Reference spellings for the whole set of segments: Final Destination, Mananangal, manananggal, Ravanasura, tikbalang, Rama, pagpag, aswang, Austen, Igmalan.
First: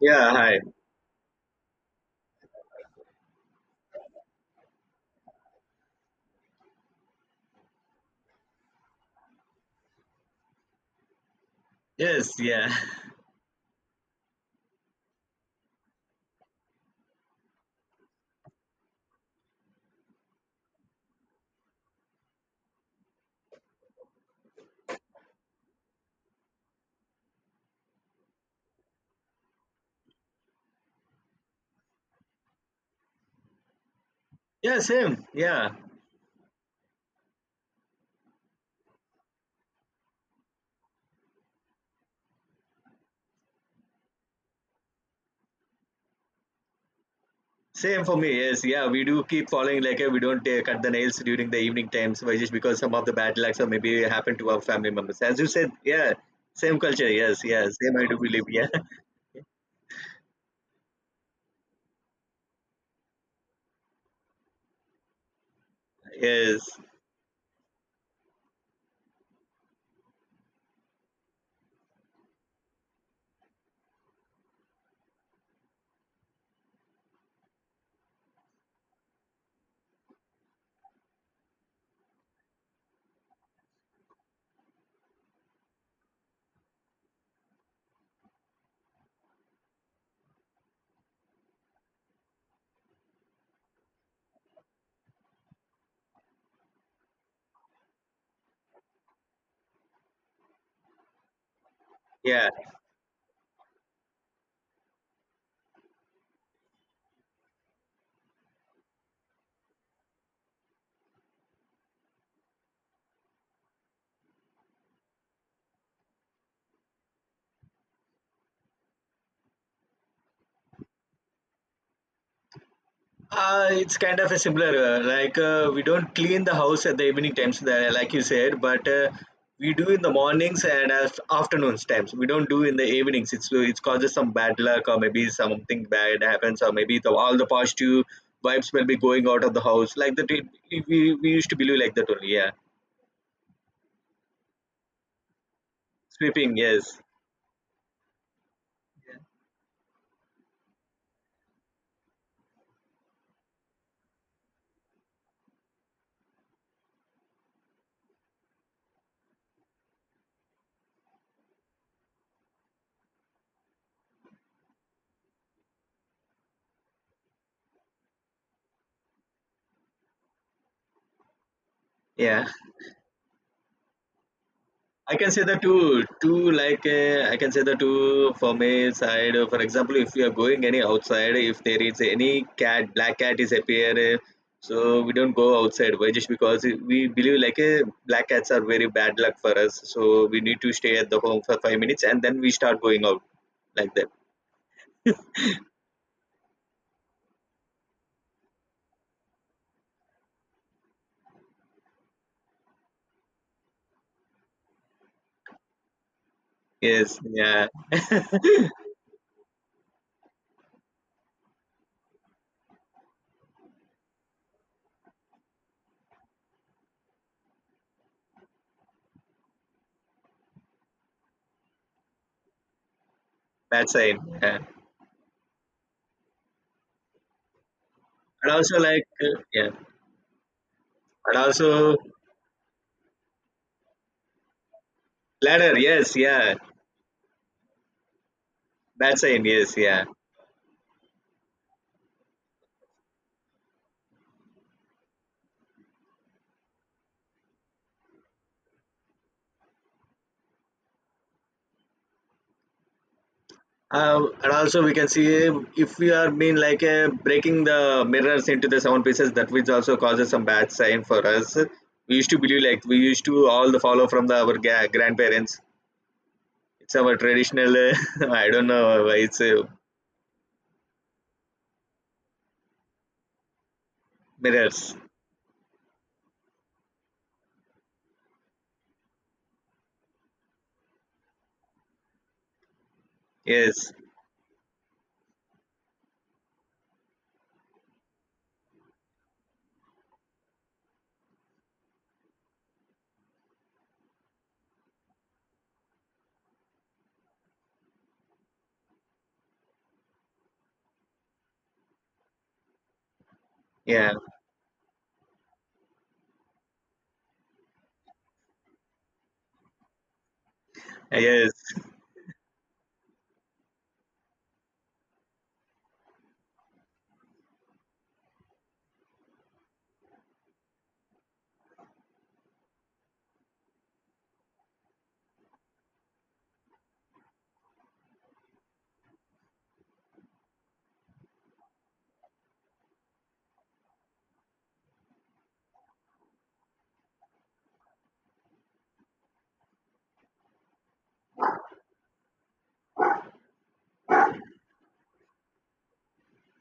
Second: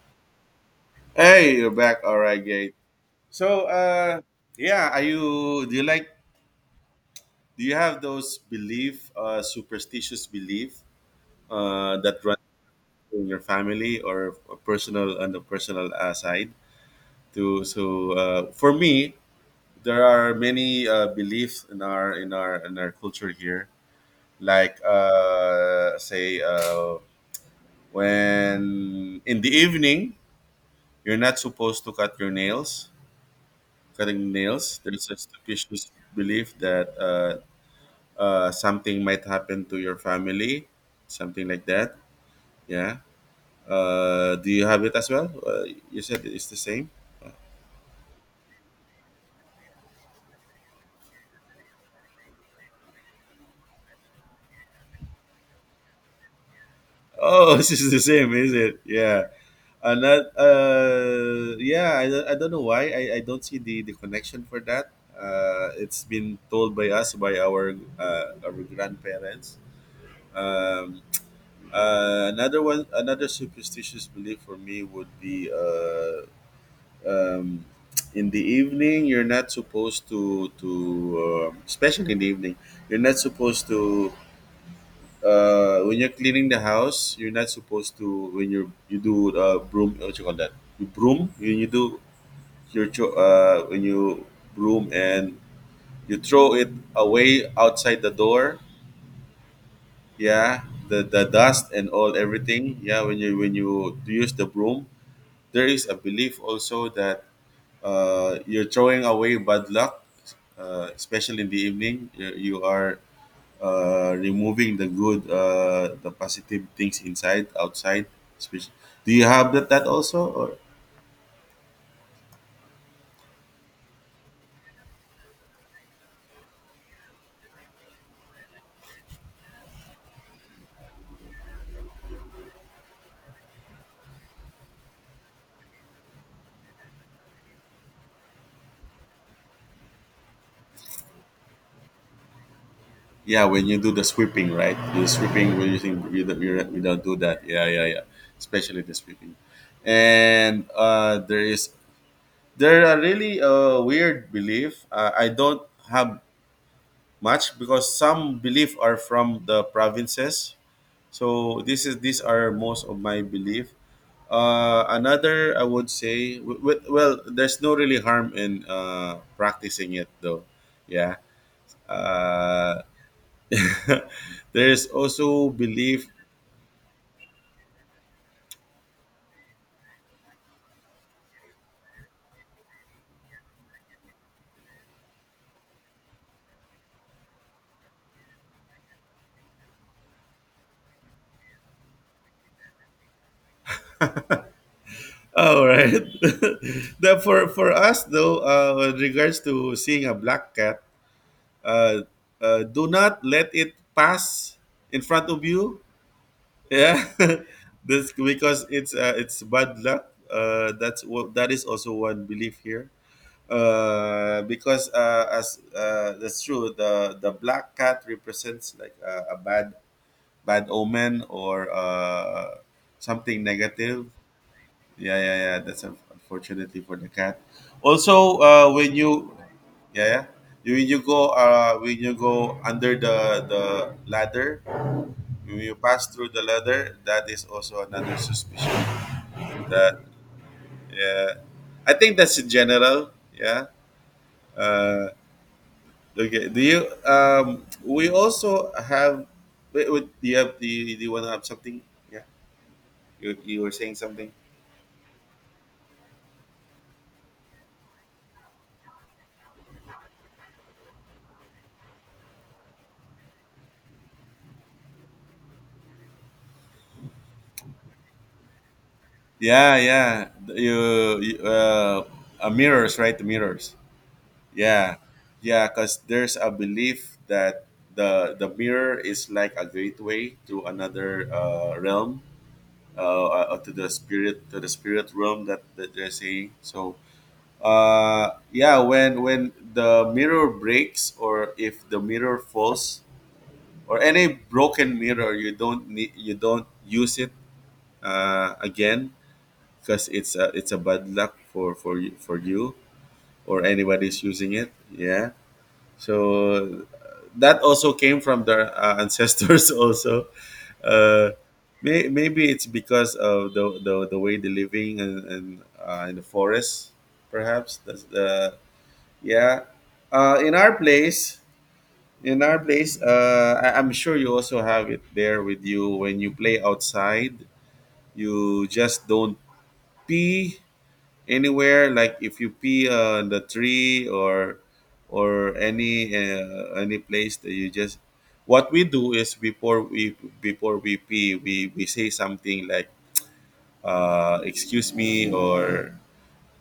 Yeah, hi. Hey, you're back. All right, Gate. So, uh, yeah, are you? Do you like? Do you have those superstitious belief, that Yes, run yeah. in your family or a personal on the personal side? For me, there are many beliefs in our culture here. Like, uh, say, uh, when in the evening, you're not supposed to cut your nails cutting nails. Yeah, There's a same. Yeah. stupendous belief that something might happen to your family, something like that. Yeah. Do you have it as well? You said it's the same. Same for me. Yes, yeah. We do keep following like we don't cut the nails during the evening times, but just because some of the bad lucks or maybe happen to our family members. As you said, yeah. Same culture. Yes, Oh, yeah. this is Same, the I do same, believe. is Yeah. it? Yeah. Not, Yeah, I don't know why. I don't see the connection for that. It's been told yes. by us, by our grandparents. Um, Another one, another superstitious belief for me would be um, in the evening you're not supposed to, especially in the evening you're not supposed to when you're cleaning the house you're not supposed to when you do broom what you call that you broom when you do your when you broom and you throw it away outside the door, yeah, the dust and all Yeah. everything, yeah, when you use the broom. There is a belief also that you're throwing away bad luck, especially in the evening. You are removing the positive things inside, outside. Especially, do you have that also? Or It's kind of a similar, like we don't clean the house at the evening times, there, like you said, but we do in the mornings and afternoons times. We don't do in the evenings. It causes some bad luck or maybe something bad happens, or maybe the, all the positive vibes will be going out of the house. Like that, it, we used to believe like that only. Yeah, yeah, when you do the sweeping, right? The sweeping when you think you don't, you sweeping. don't you Yes. don't do that. Yeah, yeah, yeah. Especially the sweeping, and there is there are really a weird belief. I don't have much because some belief are from the provinces. So this is these are most of my belief. Another I would say well there's no really harm in practicing it though. Yeah. Yeah. Uh, there's I can say also the two, belief. two like I can say the two for male side. For example, if you are going any outside, if there is any cat, black cat is appear, so we don't go outside. Why? Just because we believe like black cats are very bad luck for us. So we need to stay at the home for 5 minutes and then we start going out like that. All right. For us though, with regards to seeing a black cat, uh, do not let it pass in front of you. Yeah, Yes, yeah, this because it's bad luck. That's what that is also one belief here. Because as That's true. The black cat represents like a bad bad omen or something bad negative. sign. Yeah. Yeah, yeah, yeah. That's unfortunately for the cat. Also, And also when like you yeah, yeah, yeah. You- When you go and also under the ladder when ladder. you pass Yes, through the yeah, leather, that is also another suspicion. bad sign. Yes, That, yeah. yeah, I think that's in general. Yeah. Uh, okay. Do you? We also have. Wait, wait, do you have? Do you want to have something? Yeah. You were saying something. And also we can see if we are being like breaking the mirrors into the seven pieces, that which also causes some bad sign for us. We used to believe, like we used to all the follow from the our grandparents. It's our traditional I don't know why it's Yeah, yeah. You Mirrors, right? The mirrors. mirrors. Yeah, yeah. Because there's a belief that the mirror is like a gateway to another realm. To the Yes, spirit to the spirit realm that they're saying, so yeah, when the mirror breaks or if the mirror falls or any broken mirror you don't need you don't use it again because it's a bad luck for for you or yeah. anybody's using it, yeah. So that also came from the ancestors also. uh, Yes, Maybe it's because of the way they're living, and in the forest, perhaps. That's the yeah. Uh, in our place, in our place, I'm sure you also have it there with you when you play outside. You just don't pee anywhere. Like if you pee on the tree or any place that you just, what we do is before we pee, we say something like excuse me or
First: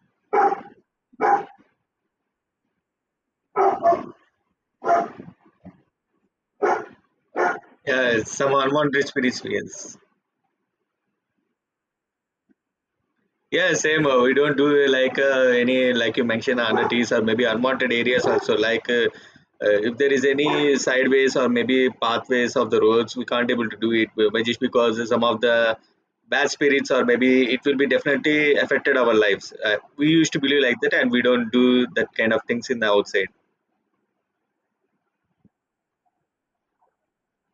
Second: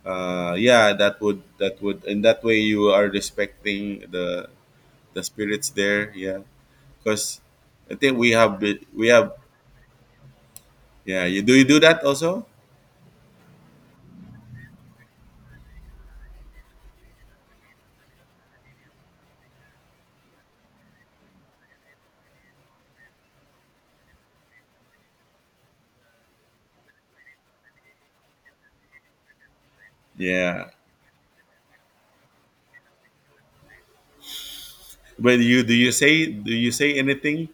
yeah, that would and that way you are respecting the spirits there, yeah. Because I think yeah, some we unwanted have spirits, yes. yeah, you do, you do that also. Yeah, same. We don't do like any, like you mentioned, unearths or maybe unwanted areas also. Like if there is any sideways or maybe pathways of the roads, we can't able to do it, just because some of the bad spirits or maybe it will be definitely affected our lives. We used to believe Yeah, like that, and we don't do that kind of things in the outside. but you say, do you say anything,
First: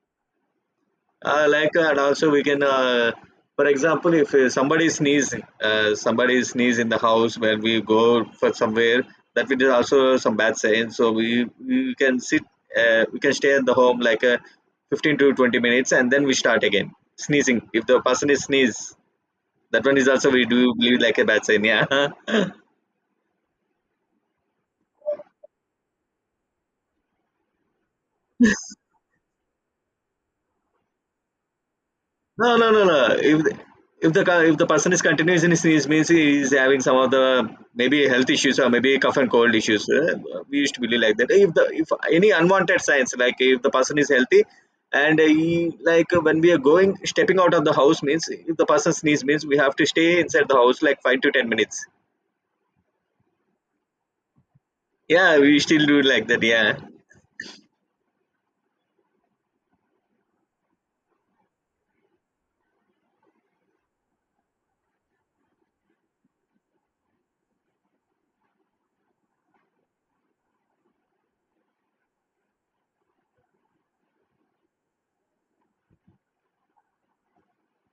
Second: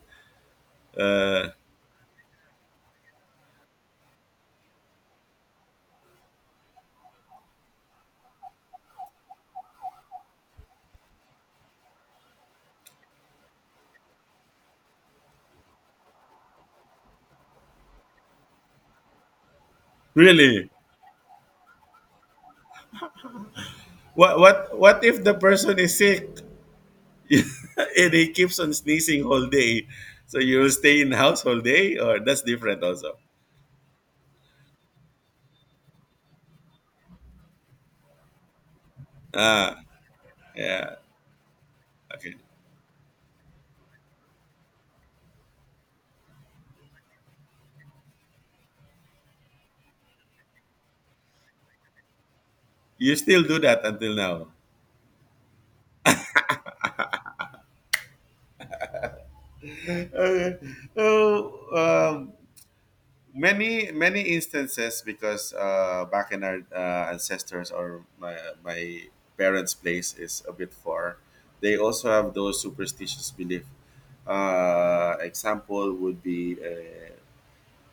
Uh, Like and also we can for example, if somebody sneeze, somebody sneeze in the house when we go for somewhere, that we is also some bad sign. So we can sit, we can stay at the home like 15 to 20 minutes, and then we start again sneezing. If the person is sneeze, that one is also we really. do believe like a bad sign, yeah. What if the person is sick and he keeps on sneezing whole day? So you will stay in house whole day, or that's No, no, different no, no. also. If the, if the if the person is continuous in his sneeze means he is having some of the maybe health issues or maybe cough and cold Ah, issues. We used to yeah. believe like that. If the, if any Okay. unwanted signs, like if the person is healthy and he, like when we are going stepping out of the house, means if the person sneeze means we have to stay inside the house like 5 to 10 minutes. You still do that until now. Yeah, we still do like that. Yeah, Okay. So, um, many many instances because back in our ancestors or my parents' place is a bit far. They also have those superstitious belief. Example would be.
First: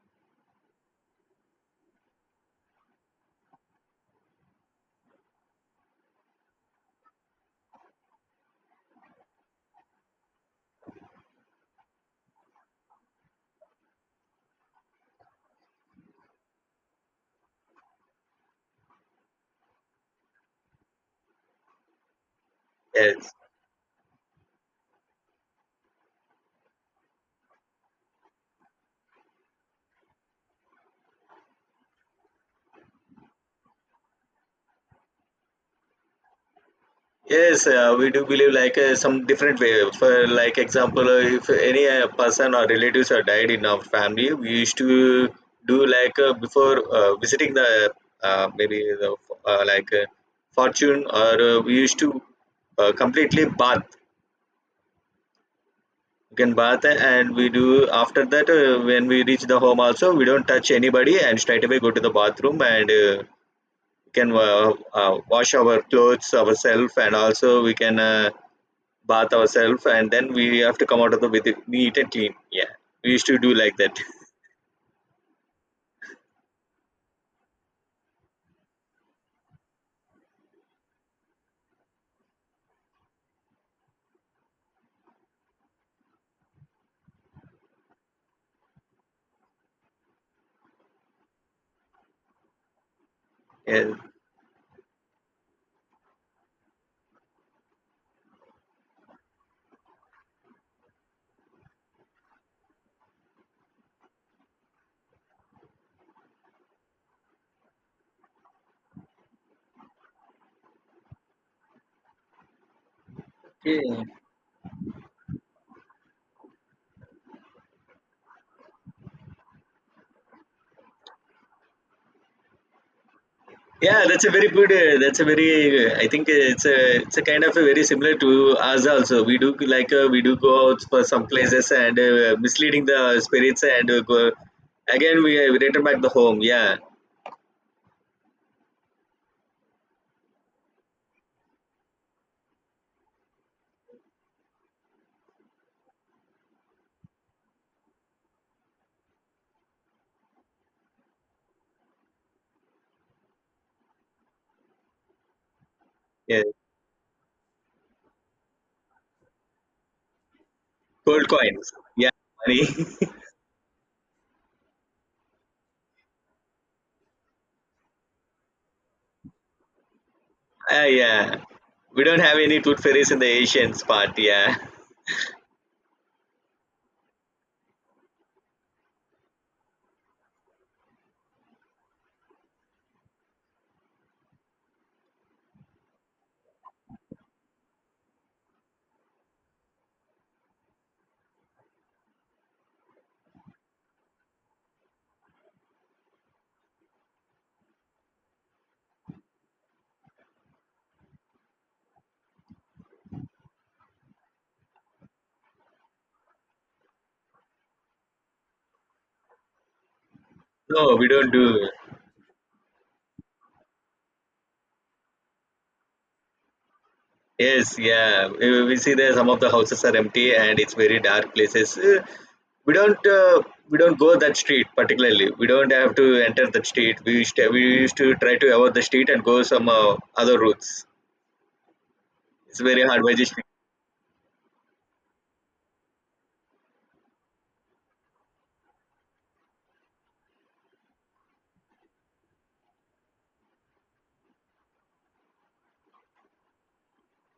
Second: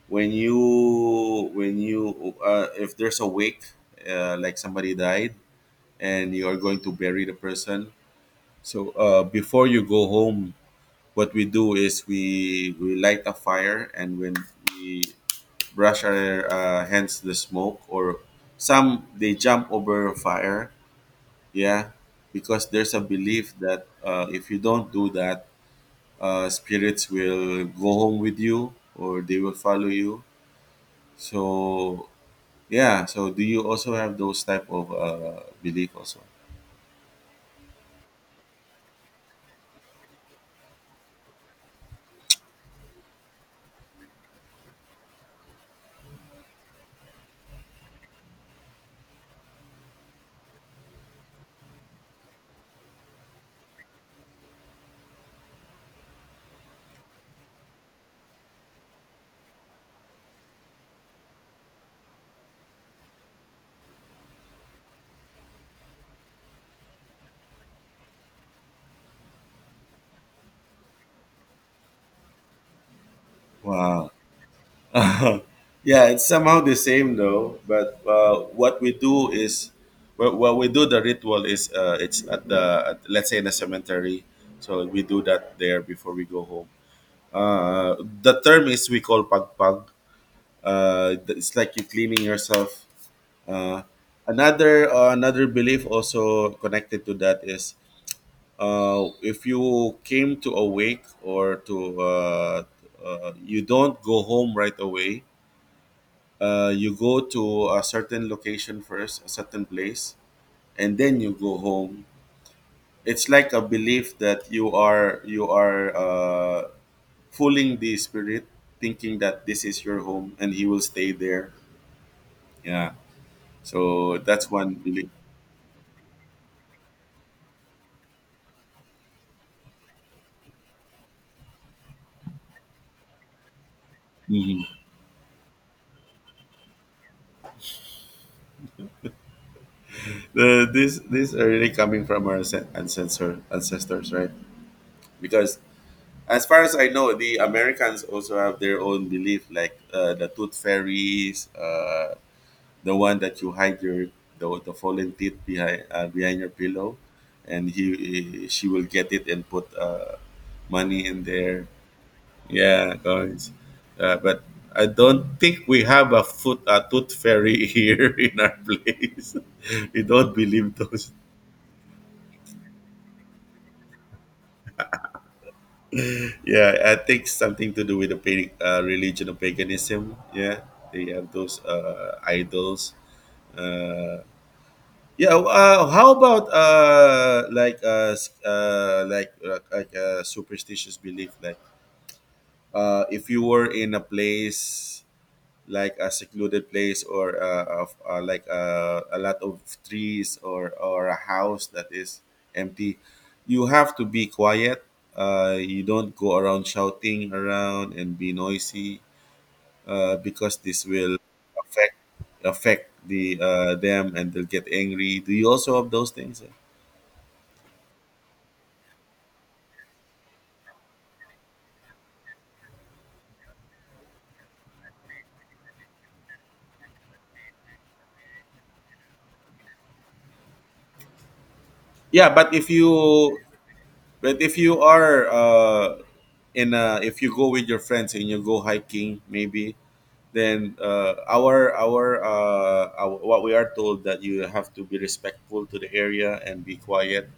When you when you if there's a wake, like somebody died and you are going to bury the person, so before you go home what we do is we light a fire and when we brush our hands the smoke, or some they jump over fire, yeah, because there's a yes. belief that if you don't do that, spirits will go home with you or they will follow you, so. Yeah. So do you also have those type of belief also? Yes, we do believe like some different way. For like example, if any person or relatives are died in our family, we used to do like before visiting the maybe the like fortune, or we used to completely bath. We can bath, and we do after that, when we reach the home also we don't touch anybody and straight away go to the bathroom, and we can wash our clothes ourselves, and also we can. Bath ourselves, and then we have to come out of the with it, neat and clean. Yeah, we used to do like that. Wow. Yeah, it's somehow the same though. But what we do is, well, what we do the ritual is, it's at the at, let's say, in the cemetery. So we do that there before we go home. Uh, the term is we call pagpag. It's like you cleaning yourself. Uh, Yeah. another another belief also connected to that is if you came to awake or to you don't go home right away, you go to a certain location first, a certain place, and then you go home. It's like a Okay. belief that you are fooling the spirit, thinking that this is your home and he will stay there, yeah. Yeah, So that's a very that's good. one belief. That's a very. I think it's a. It's a kind of a very similar to us also. We do like we do go out for some places and misleading the spirits, and go, Mhm. again we return back the home. Yeah, These are really coming from our ancestors, right? Because as far as I know, the Americans also have their own belief, like the tooth fairies, the one that you hide your the fallen teeth behind behind yeah. your pillow, and she will get it and put money in Gold there. coins. Yeah, money. Yeah, guys. But I don't think we have a foot a tooth fairy here in our place. We don't believe Ah, those. yeah. We don't have any tooth fairies in the Asians part. Yeah. Yeah, I think something to do with the religion of paganism. Yeah, they have those idols. Uh, yeah. How about like s- like, superstitious belief? Like if you were in a place like a secluded place, or of like a lot of trees, or a house that is empty, you have to be quiet, you don't go around shouting around and be noisy, because this No, we will don't do. affect affect the them and they'll get angry. Do you also have those things? Yes, yeah. We see there some of the houses are empty and it's very dark places. We don't uh, we don't go that street particularly. We don't have to enter that street. We used to try to avoid the street and go some other routes. Yeah, It's very hard by the street. but if you are if you go with your friends and you go hiking maybe, then our what we are told, that you have to be respectful to the area and be quiet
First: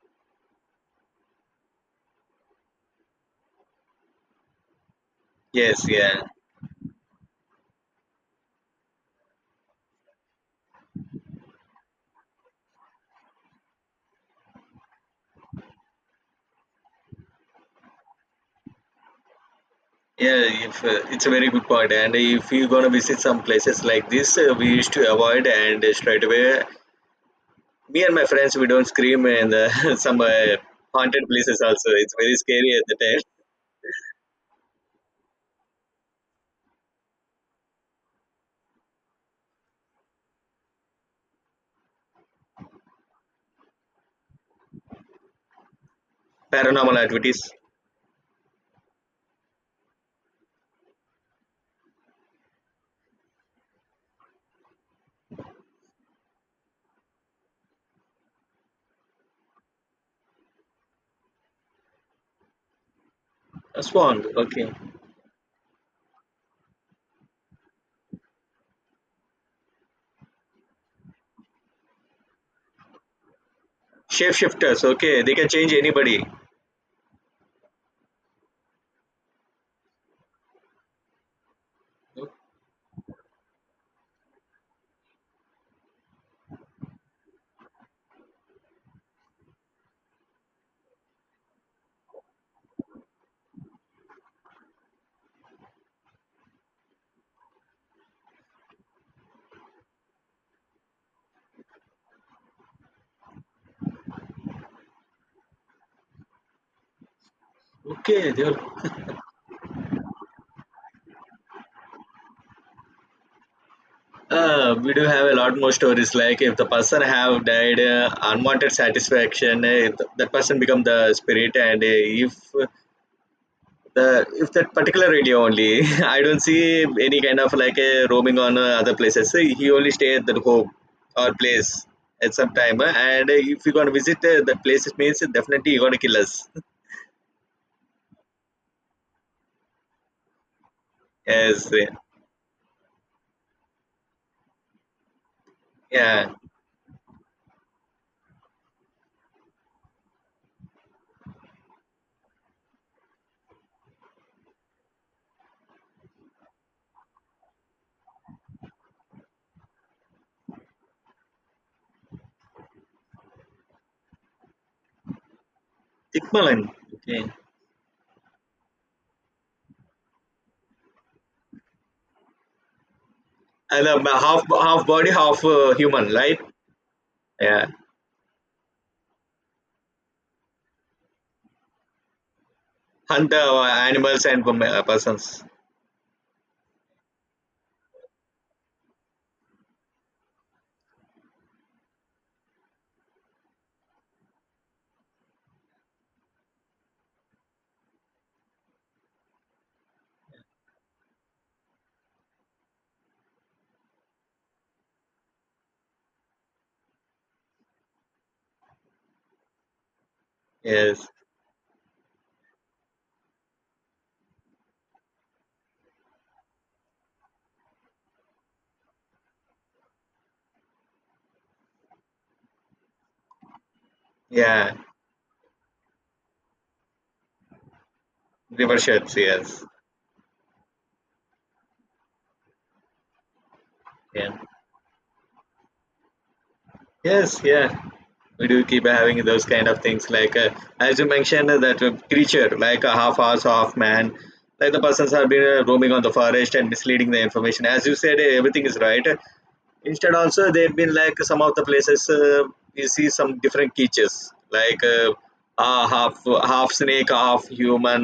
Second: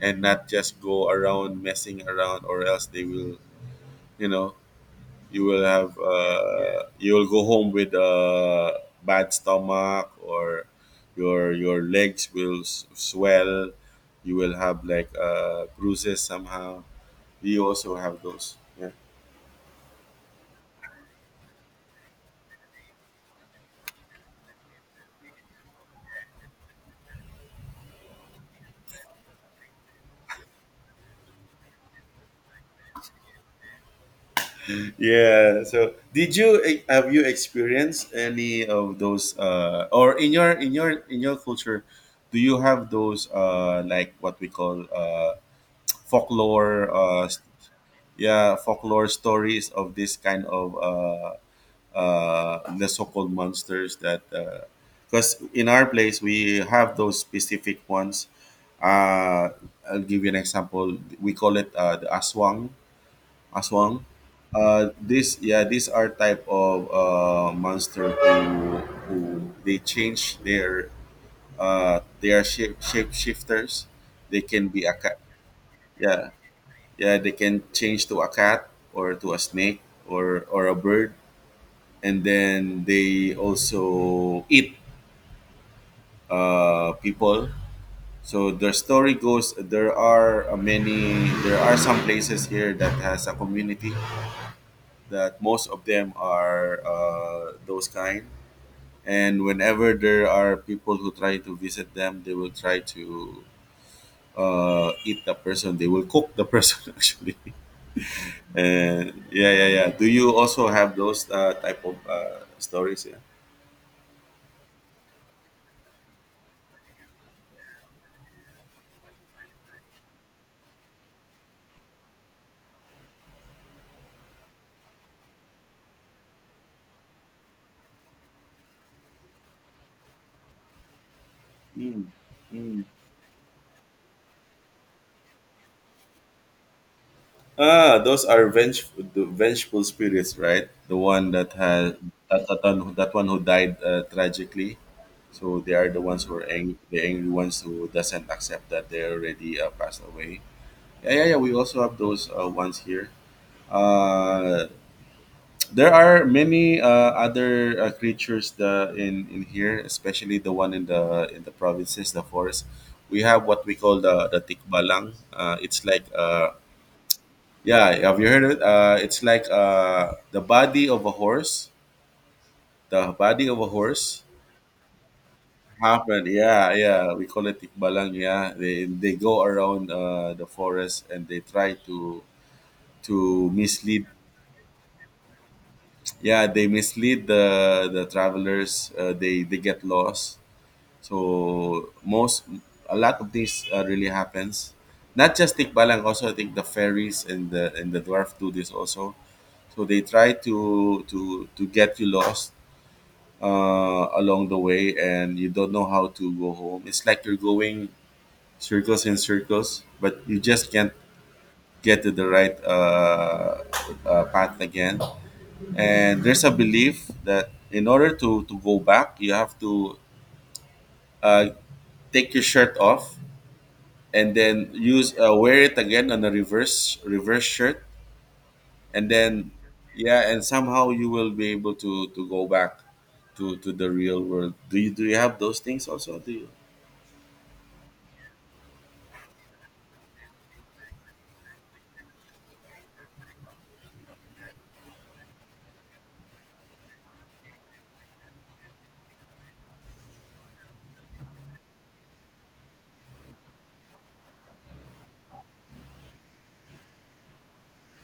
and not just go around messing around or else they will, you know, you will Yes, have yeah. You will go home with a bad stomach, or your legs will swell, you will have like bruises somehow. We also have those, yeah. Yeah, if, it's a very good point. And if you're gonna visit some places like this, we used to avoid and straight away. Me and my friends, we don't scream in the, some haunted places. Also, it's very scary at the time. Yeah. So, did you have you experienced any of those, uh, or in your in your in your culture do you have those like what we call folklore Paranormal activities. Yeah, folklore stories of this kind of the so-called monsters that, uh, because in our place we have those specific ones. Uh, I'll give you an example. We call it the aswang. A Aswang. swan. Okay. This yeah, these are type of monster who they change their they are shapeshifters. They can be Shapeshifters. a cat. Okay, they can change anybody. Yeah, yeah, they can change to a cat, or to a snake, or a bird, and then they also eat people. So the story goes, there are many there are some places here that has a community that most of them are those kind. And whenever there are people who try to visit them, they will try to eat the person. They will cook the person actually. Okay, they are. And yeah, yeah, yeah. Do you also have those type of stories? Yeah. We do have a lot more stories. Like if the person have died, unwanted satisfaction, if that person become the spirit, and if the if that particular area only, I don't see any kind of like a roaming on other places. So he only stay at that home or place at some time, Mm. And if you gonna visit that places means definitely you gonna kill us. Ah, those are the vengeful spirits, right? The one that Yes, has that one who died tragically. So they are the ones yeah. who are angry, the angry ones who doesn't accept that they already passed away. Yeah, yeah, yeah. We also have those ones here. Uh, there are many other creatures the, in here, especially the one in the provinces, the forest. We have what we call the tikbalang. Uh, it's like uh, Igmalan. Okay. yeah, have you heard it? Uh, it's like, the body of a horse, the body of a And horse half half body, half human, happened. right? Yeah, yeah, we call it Yeah. tikbalang. Yeah, they go around the forest and they try to Hunter the mislead. animals and persons. Yeah, they mislead the travelers. Uh, they get lost. So most a lot of this really happens. Not just tikbalang, also I think the fairies and the dwarf do this also. So they try to get you lost along the way, and you don't know how to go home. It's like you're going circles and circles, but you just can't Yes. get to the right path again. And there's a belief that in order to go back, you have to uh, take your shirt off and then Yeah. use wear it again on a reverse shirt, River and sheds. then Yes. yeah, and somehow you will be able to go back to the real Yeah. world. Do you have those things also? do Yes. Yeah, we do keep having those kind of things, like as you mentioned, that creature like a half horse half man, like the persons have been roaming on the forest and misleading the information, as you said, everything is right. Instead also, they've been like some of the places you see some different creatures, like half half snake half human.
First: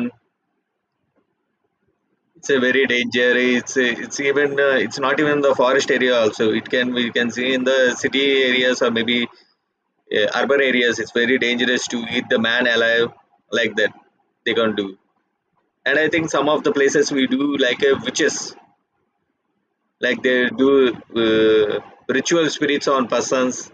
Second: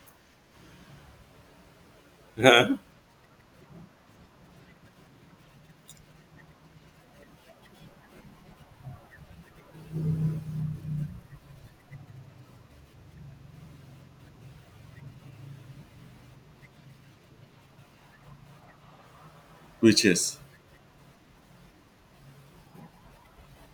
It's a you very danger, it's even it's not even the forest area also, it can, we can see in the city areas or maybe, yeah, urban areas. It's very dangerous to eat the man alive like that, they can't do. And I think some of the places we do like witches, like they Witches. do uh, ritual spirits on persons,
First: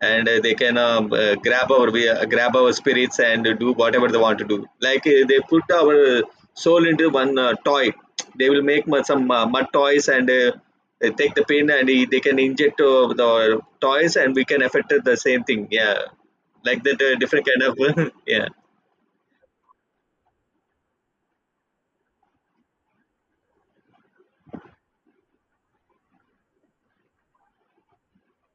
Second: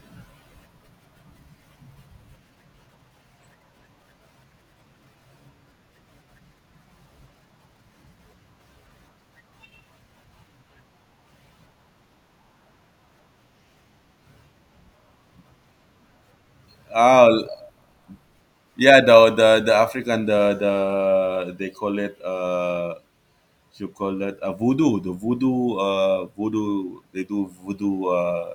and they can grab our spirits and do whatever they want to do. Like they put our soul into one toy. They will make mud, some mud toys, and they take the pin, and they can inject the toys, and we can affect it the same thing. Yeah, like that Oh, different kind of yeah. yeah, the African, the they call it you call it a voodoo, the voodoo, they do voodoo. uh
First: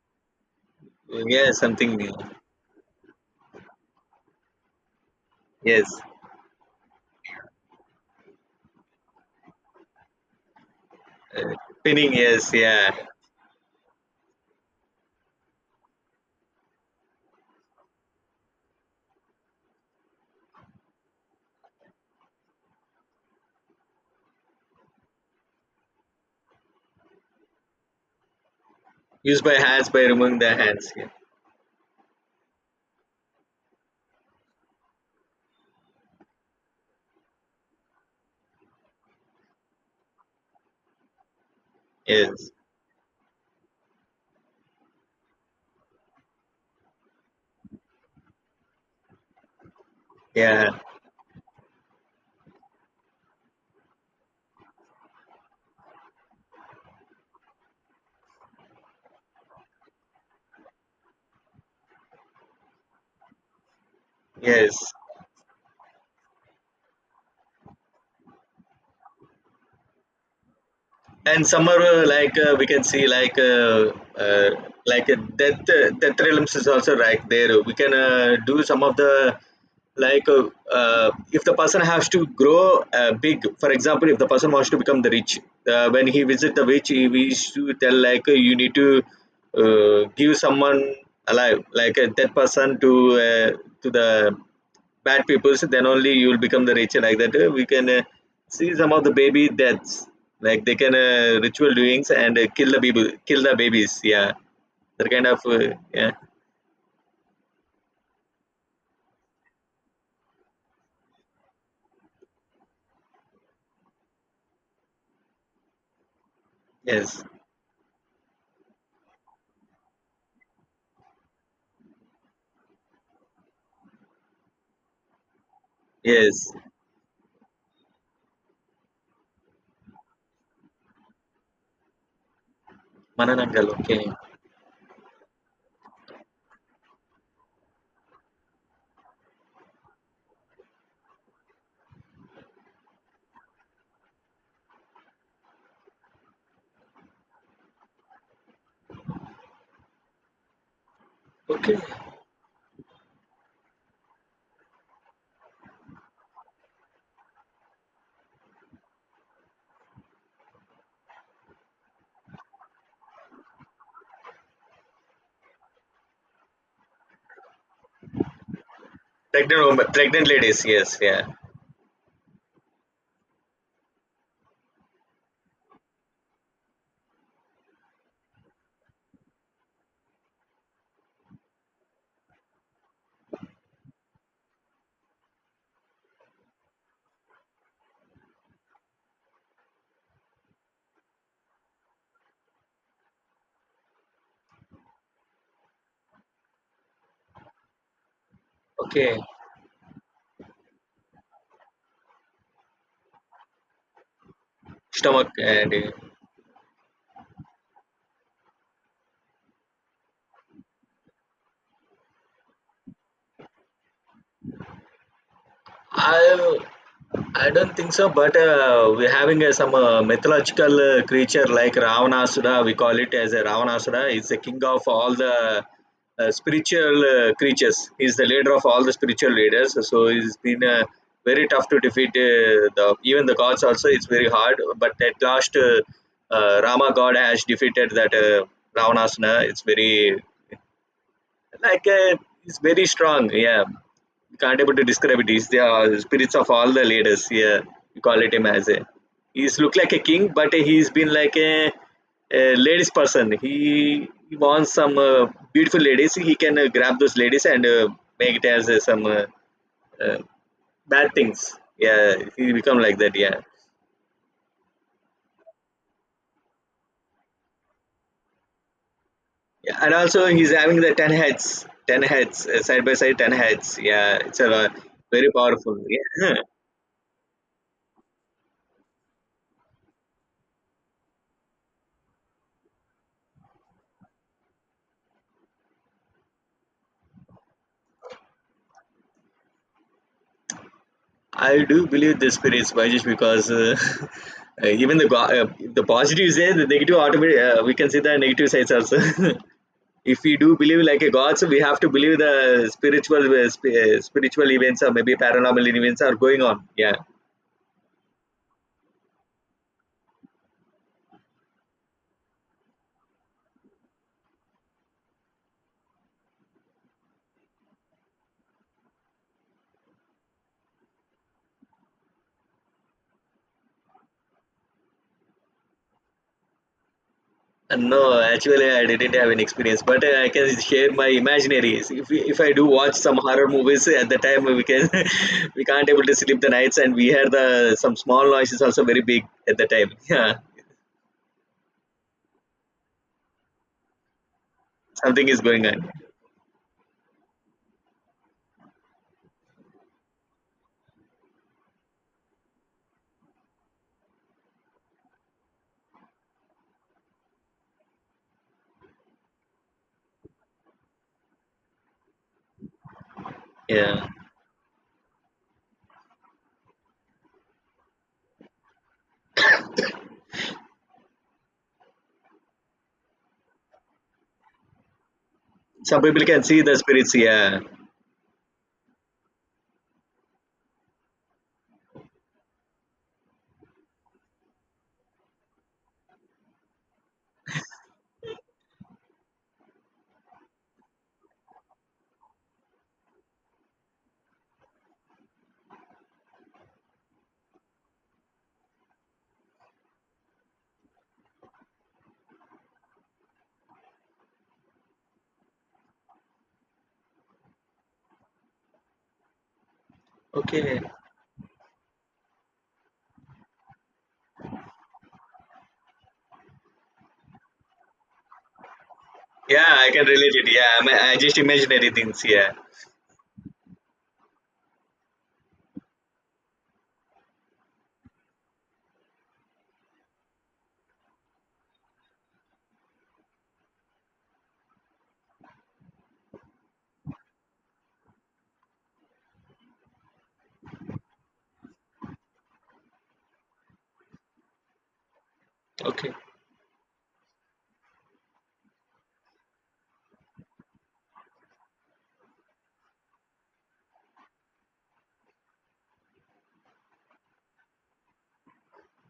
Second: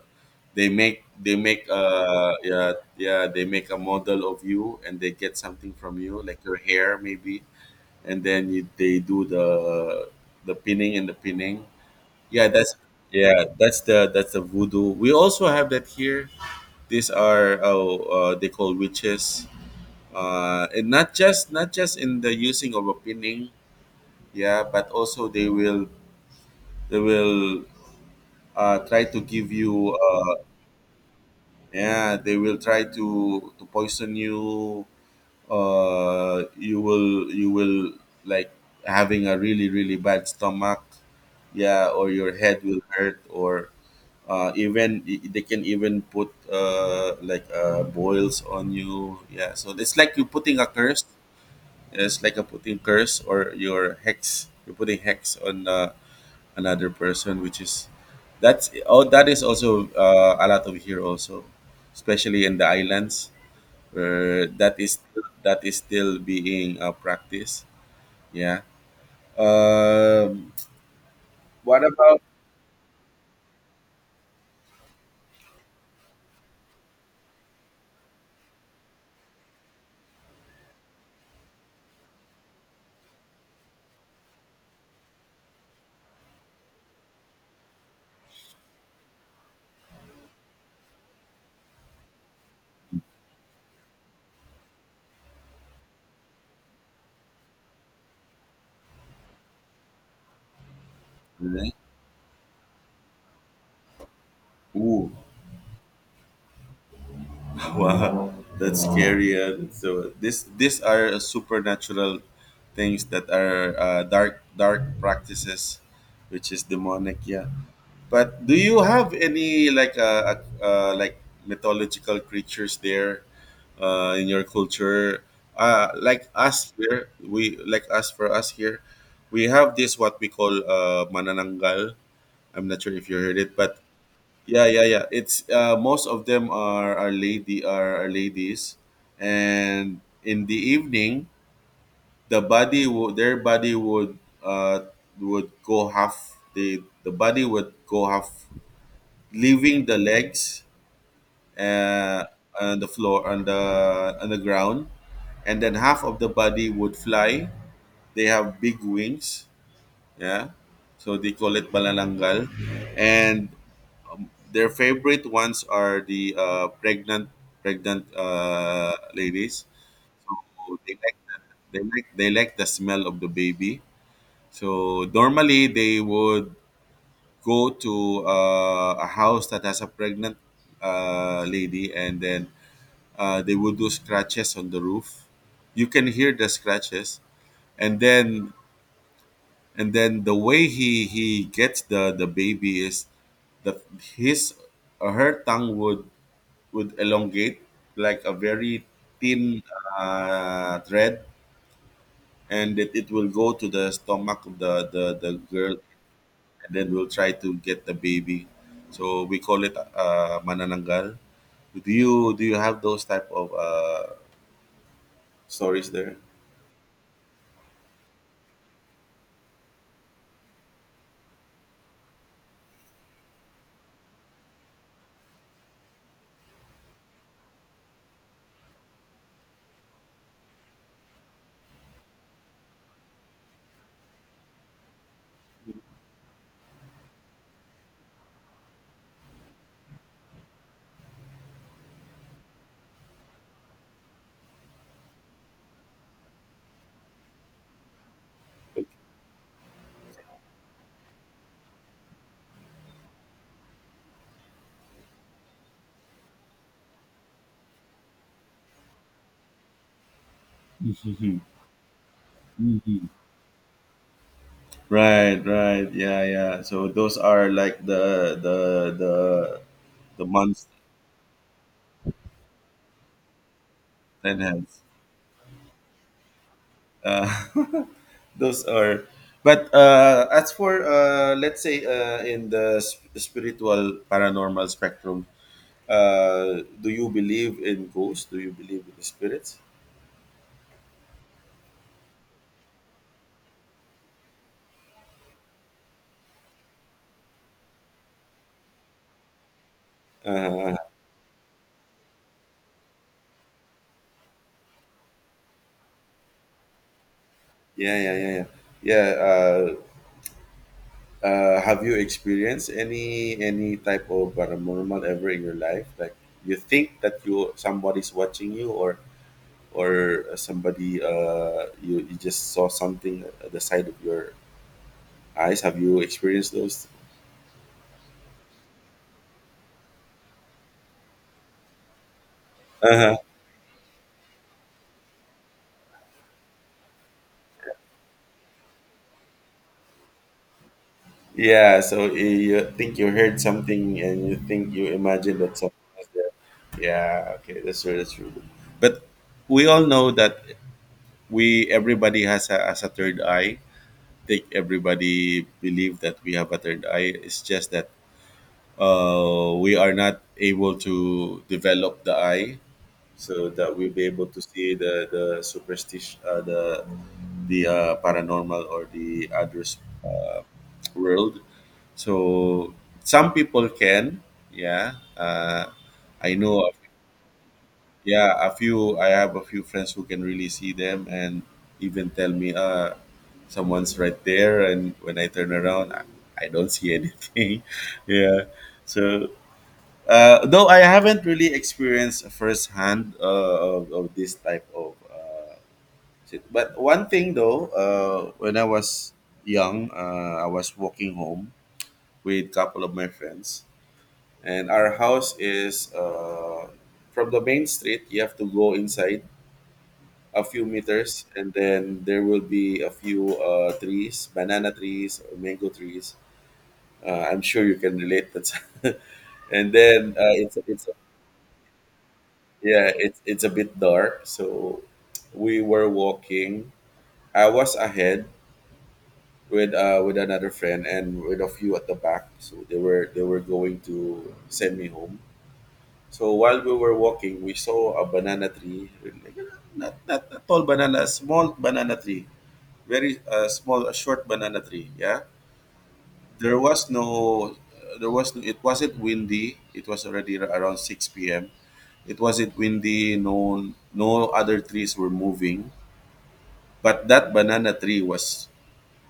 they make they Yeah, make something new. uh yeah yeah, they make a model of you, and they get something from Yes. you, like your hair, maybe, and then you, they do the pinning and the uh, pinning. Pinning, Yeah, yes, that's, yeah. yeah, that's the, that's the voodoo. We also have that here. These are, oh they call witches, and not just, not just in the using of opinion, yeah, but also they will, they will try to Used give by hands you by removing the hands, yeah. yeah, they will try to poison you. Uh, you will, like, having a really bad stomach, yeah, or your Yes, head will hurt, or uh, they can even put like boils on you. Yeah, so it's like you're putting a yeah. curse. It's like a putting curse or your hex. You're putting hex on another person, which is, that's, oh, that is also a lot of here also, especially in the islands, where Yes. that is, that is still being practiced. Yeah. Um. And some are What about? like we can see like death death realms is also. Like there we can do some of the like if the person has to grow big. For example, if the person wants to become the rich, when he visit the witch, he wish to tell like you need to give someone alive, like that person uh, to the bad people, so then only you'll become the richer. Like that, we can see some of the baby deaths. Like they can ritual doings, and kill the people, kill the babies. Yeah, Ooh. that kind of yeah. Wow, that's scary. So this, these are supernatural things that are dark practices, which is demonic. Yes, Yeah. But do you have any, like mythological creatures there in your culture? Like yes. us here, we, like us, for us here, we have this, what we call manananggal. I'm not sure if you heard it, Mananangal. but Okay. yeah, yeah, yeah. It's most of them are lady, are ladies, and in the evening, their body would uh, go half, the body would go half, leaving the legs uh, on the floor, on the ground, and then half of the body would fly. They have big wings, yeah. So they call it balalangal, and their favorite ones are the pregnant, pregnant ladies. Pregnant women, pregnant So ladies. they Yes, like yeah. the, they like, they like the smell of the baby. So normally they would go to a house that has a pregnant lady, and then they would do scratches on the roof. You can hear the scratches, and then, and then the way he gets the baby is that his her tongue would elongate, like a very Okay. thin thread, and it will go to the stomach of the the, Stomach the and girl, and then we'll try to get the baby. So we call it manananggal. Do you have those type of stories there? I'll, I don't think so, but we're having some mythological creature like Ravanasura. We call it as a Ravanasura. He's the king of all the spiritual creatures. He's the leader of all the spiritual leaders. So it's been very tough to defeat the even the gods. Also, it's very hard. But at last, Rama God has defeated that Ravanasura. It's very like it's very strong, yeah. You can't able to describe it. It's the spirits of all the leaders, yeah. You call it him as a, he's look like a king, but he's been like a ladies person. He wants some beautiful ladies. He can grab those ladies, and make it as some uh, bad things, yeah. He become like Mhm. that, yeah. Right, right, yeah, yeah. So those are like the Yeah, and the also he's months, having the ten heads side by side, ten heads. Yeah, ten it's a lot- heads. very powerful. Yeah, Uh, those are, but as for let's say in the spiritual paranormal spectrum, do you believe in ghosts? Do you believe in spirits? I do believe the spirits, by just because even the the positive side, the negative automatic. We can see the negative sides also. If we do Uh, believe like a god, so we have to believe the spiritual spiritual events or maybe paranormal events are going on. Yeah. Yeah, yeah, yeah, yeah. Yeah. Uh, have you experienced any type of paranormal ever in your life? Like, you think that you somebody's watching you, or somebody you just saw something at the side of your eyes. Have you experienced those? And no, actually, I didn't have an experience, but I can share my imaginaries. If I do watch Uh huh. some horror movies at the time, we can we can't able to sleep the nights, and we hear the some small noises also very big at the time. Yeah, Yeah. So eh, you think you heard something, and you think you something imagine is that going something on. was there. Yeah. Okay. That's true. That's true. But we all know that we everybody has a third eye. Think everybody believe that we have a third eye. It's just that we are not able to develop the eye so that we'll be Yeah. able to see the superstition, the paranormal or the others uh, world. So some people can, yeah. Some people I can see know, the spirits, yeah. yeah, a few. I have a few friends who can really see them and even tell me, someone's right there, and when I turn around, I don't see anything. Yeah, so though I haven't really experienced firsthand of this type of shit. But one thing though, when I was young, I was walking home with couple of my friends, and our house is from the main street, you have to go inside a few Okay. meters, and then there will be a few trees, banana trees or mango trees. I'm sure you can relate. That's Yeah, and I can then relate it. It's Yeah, I just imaginary things, yeah. yeah, it's a bit dark. So we were walking. I was ahead with another friend, and with a few at the back. So they were going to send me home. So while we were walking, we saw a banana tree, like, not, not a tall banana, small banana tree, very small, a short banana tree. Yeah, Okay. there was no, there was no, it wasn't windy. It was already around six p.m. It wasn't windy. No, no other trees were moving, but that banana tree was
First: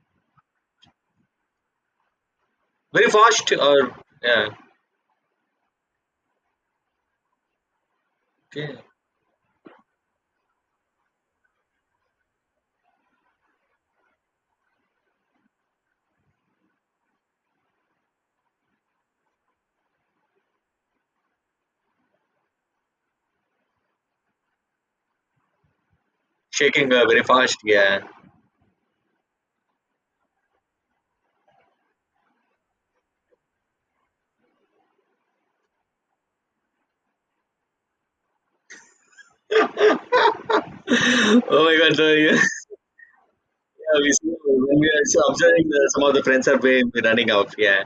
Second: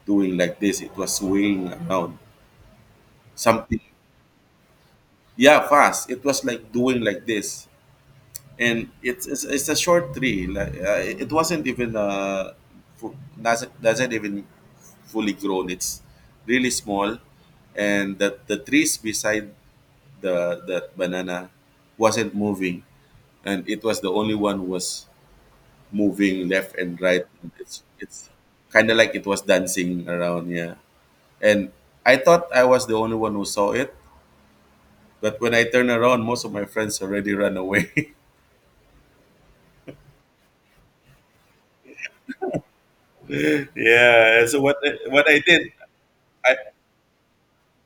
doing like this. It was swaying around. Very fast Something, or yeah. yeah, fast. It was like doing like this. Okay. And it's a short tree. Like, it wasn't even fu- doesn't even fully grown. It's really small, and the trees beside the banana wasn't moving, and it was the only one who was moving left Shaking and very right. fast, It's yeah. it's kind of like it was dancing around, yeah. And I thought I was the only one who saw it, but when I turned around, most of my friends already ran away. Oh my god, so yeah. Yeah, we see Yeah. So what when we are so what I observing did, the, some of the friends I. are way running out, yeah.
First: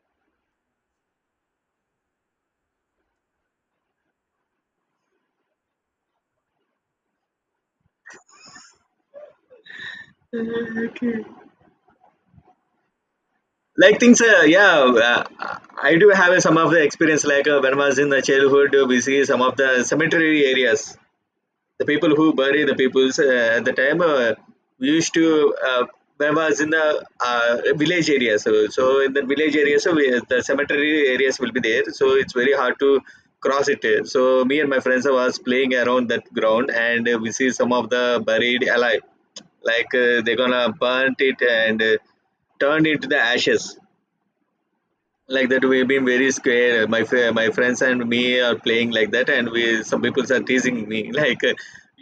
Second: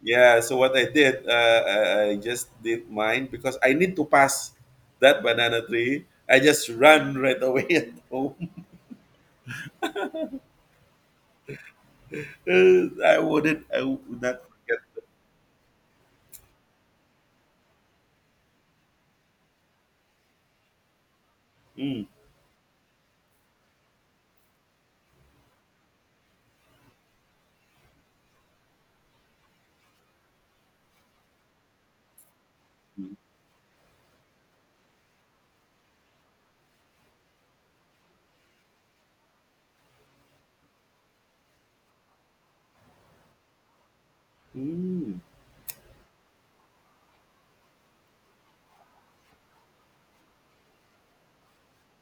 Yeah, so what I did, uh, I just did mine because I need to pass that banana tree. I just run right away at home. I wouldn't, I Like would things, not forget. That. I do have some of the experience. Like when I was in the childhood, we see some of the cemetery areas, the Mm. people who bury the peoples at the time we used to when I was in the village area, so in the village area so we, the cemetery areas will be there, so it's very hard to cross it, so me and my friends was playing around that ground, and we see some of the buried alive, like they're gonna burn it and turn into the ashes. Mm. Like that we've been very scared. My my friends and me are playing like that, and we some people are teasing me, like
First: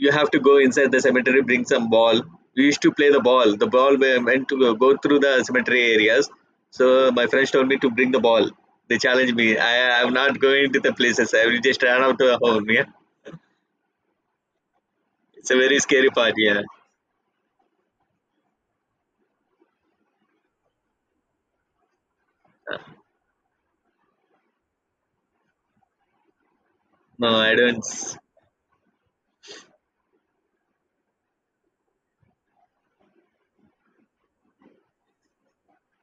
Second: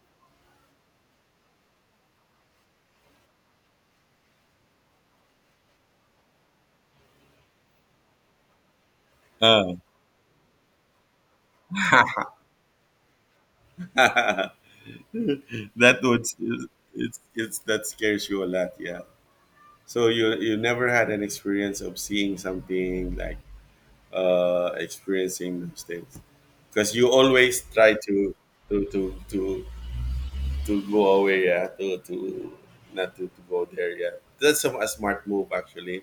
you have to go inside the cemetery, bring some ball. We used to play the ball, the ball went to go through the cemetery areas, so my friends told me to bring the ball. They challenged me. Uh. I'm not going to the places. I will just run out to the home, yeah. It's a very That scary would, part, yeah. It's that scares you a lot, yeah. So you never had an experience of seeing something, like experiencing those things, because you No, I always don't. try to to to to to go away, yeah, to not to, to go there, yeah. That's a smart move actually.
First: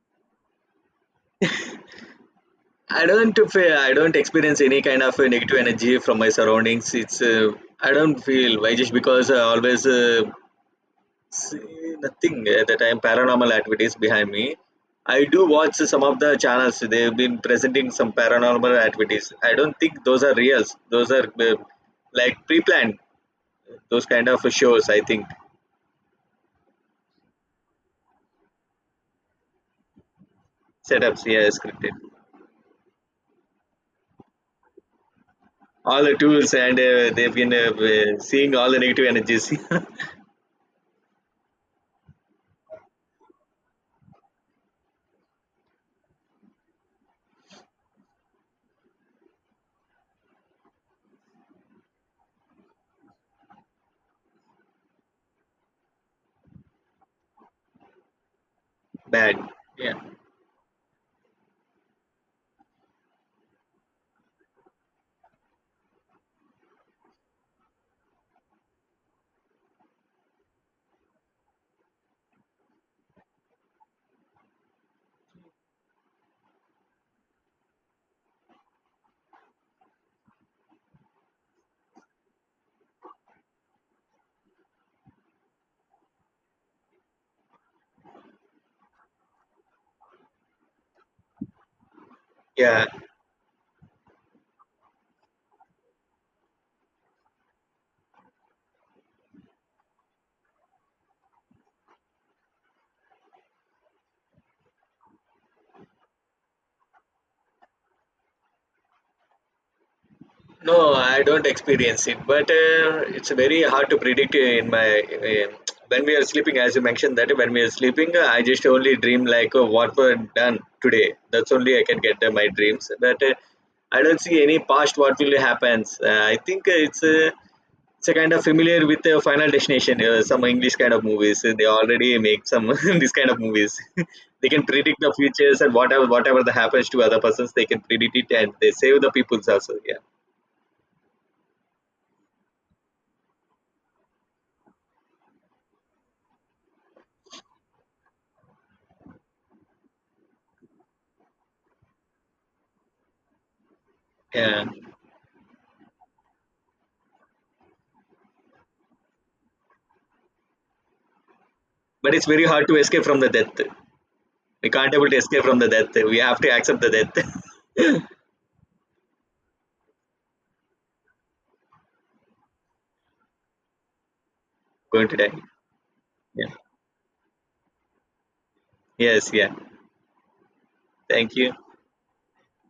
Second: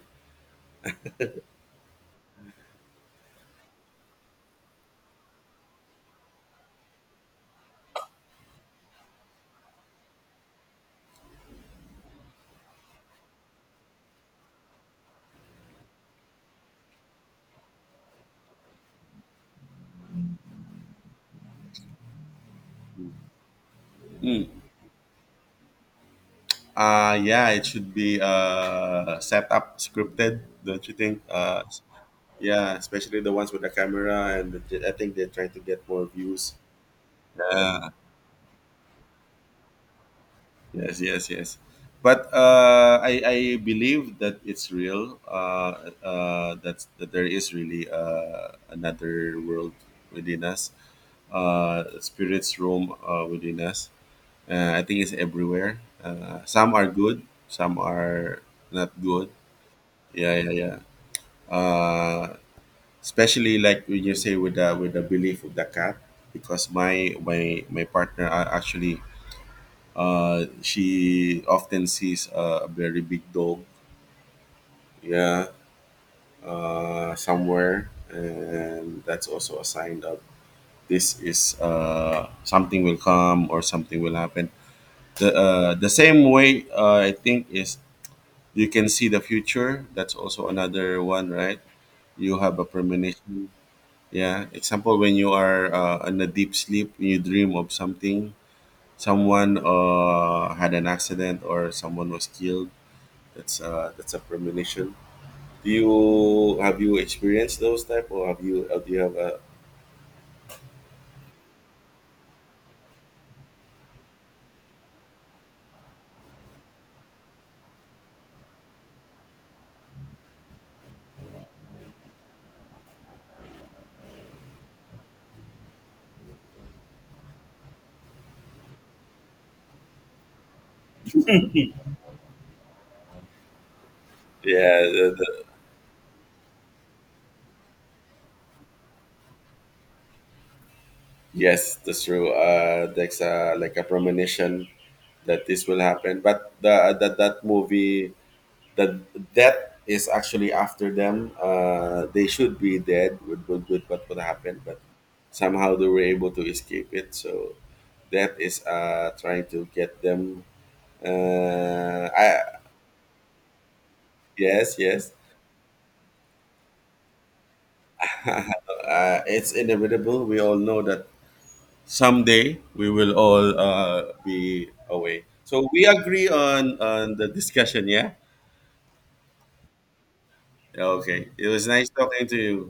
I don't feel, I don't experience any kind of negative energy from my surroundings. It's I don't feel why just because I always see nothing at the time paranormal activities behind me. I do watch some of the channels. They've been presenting some paranormal activities. I don't think those are reals. Those are like pre-planned. Those kind of Mm. shows. I think Yeah, it should be set up, scripted, don't you think? setups. Yeah, scripted. Yeah, especially the ones with the camera, and the, I think they're trying to get All more the views. tools and uh, they've been uh, Yeah, uh, seeing all the negative energies. yes, yes, yes. But I believe that it's real. Uh, that's, that there is really another world within us. Spirits roam within us. I think it's everywhere. Some are good, some are not good. Bad. Yeah. Yeah, yeah, yeah. Uh, especially like when you say with the, with the belief of the cat, because my partner actually she often sees a very big dog. Yeah, somewhere, and that's also a sign of, this is something will come, or something will happen. The same way I think is, you can see the future. That's also another one, right? You have a Yeah. premonition. Yeah. Example, when you are in a deep sleep, you dream of something. Someone had an accident, or someone was killed. That's a premonition. Do you have, you experienced those type, or have you do you have a No, I don't experience it, but it's very hard to predict in my when we are sleeping. As you mentioned that when we are sleeping, I just only dream like oh, what we done today. That's only I can get my dreams. But I don't see any past what will happen. I think it's a, it's a kind of familiar with Final Destination. Some English kind of movies. They already make some this kind of movies. They can yeah, predict the the, futures, and whatever that happens to other persons, they can predict it and they save the peoples also. Yeah. yes that's true. That's like a premonition that this will happen. But the, that that movie, the death is actually after them. They should be dead with what would happen, Yeah. but somehow they were able to escape it. So that is trying to get them. But it's I, very hard to escape from the death. We yes, can't yes. able to escape from the death. We have to accept the death. Uh, it's inevitable. We all know that someday we will all be Going to away. die. So we agree Yeah. On the discussion. Yeah. Yes. Yeah. Okay. Thank It you. was nice talking to you.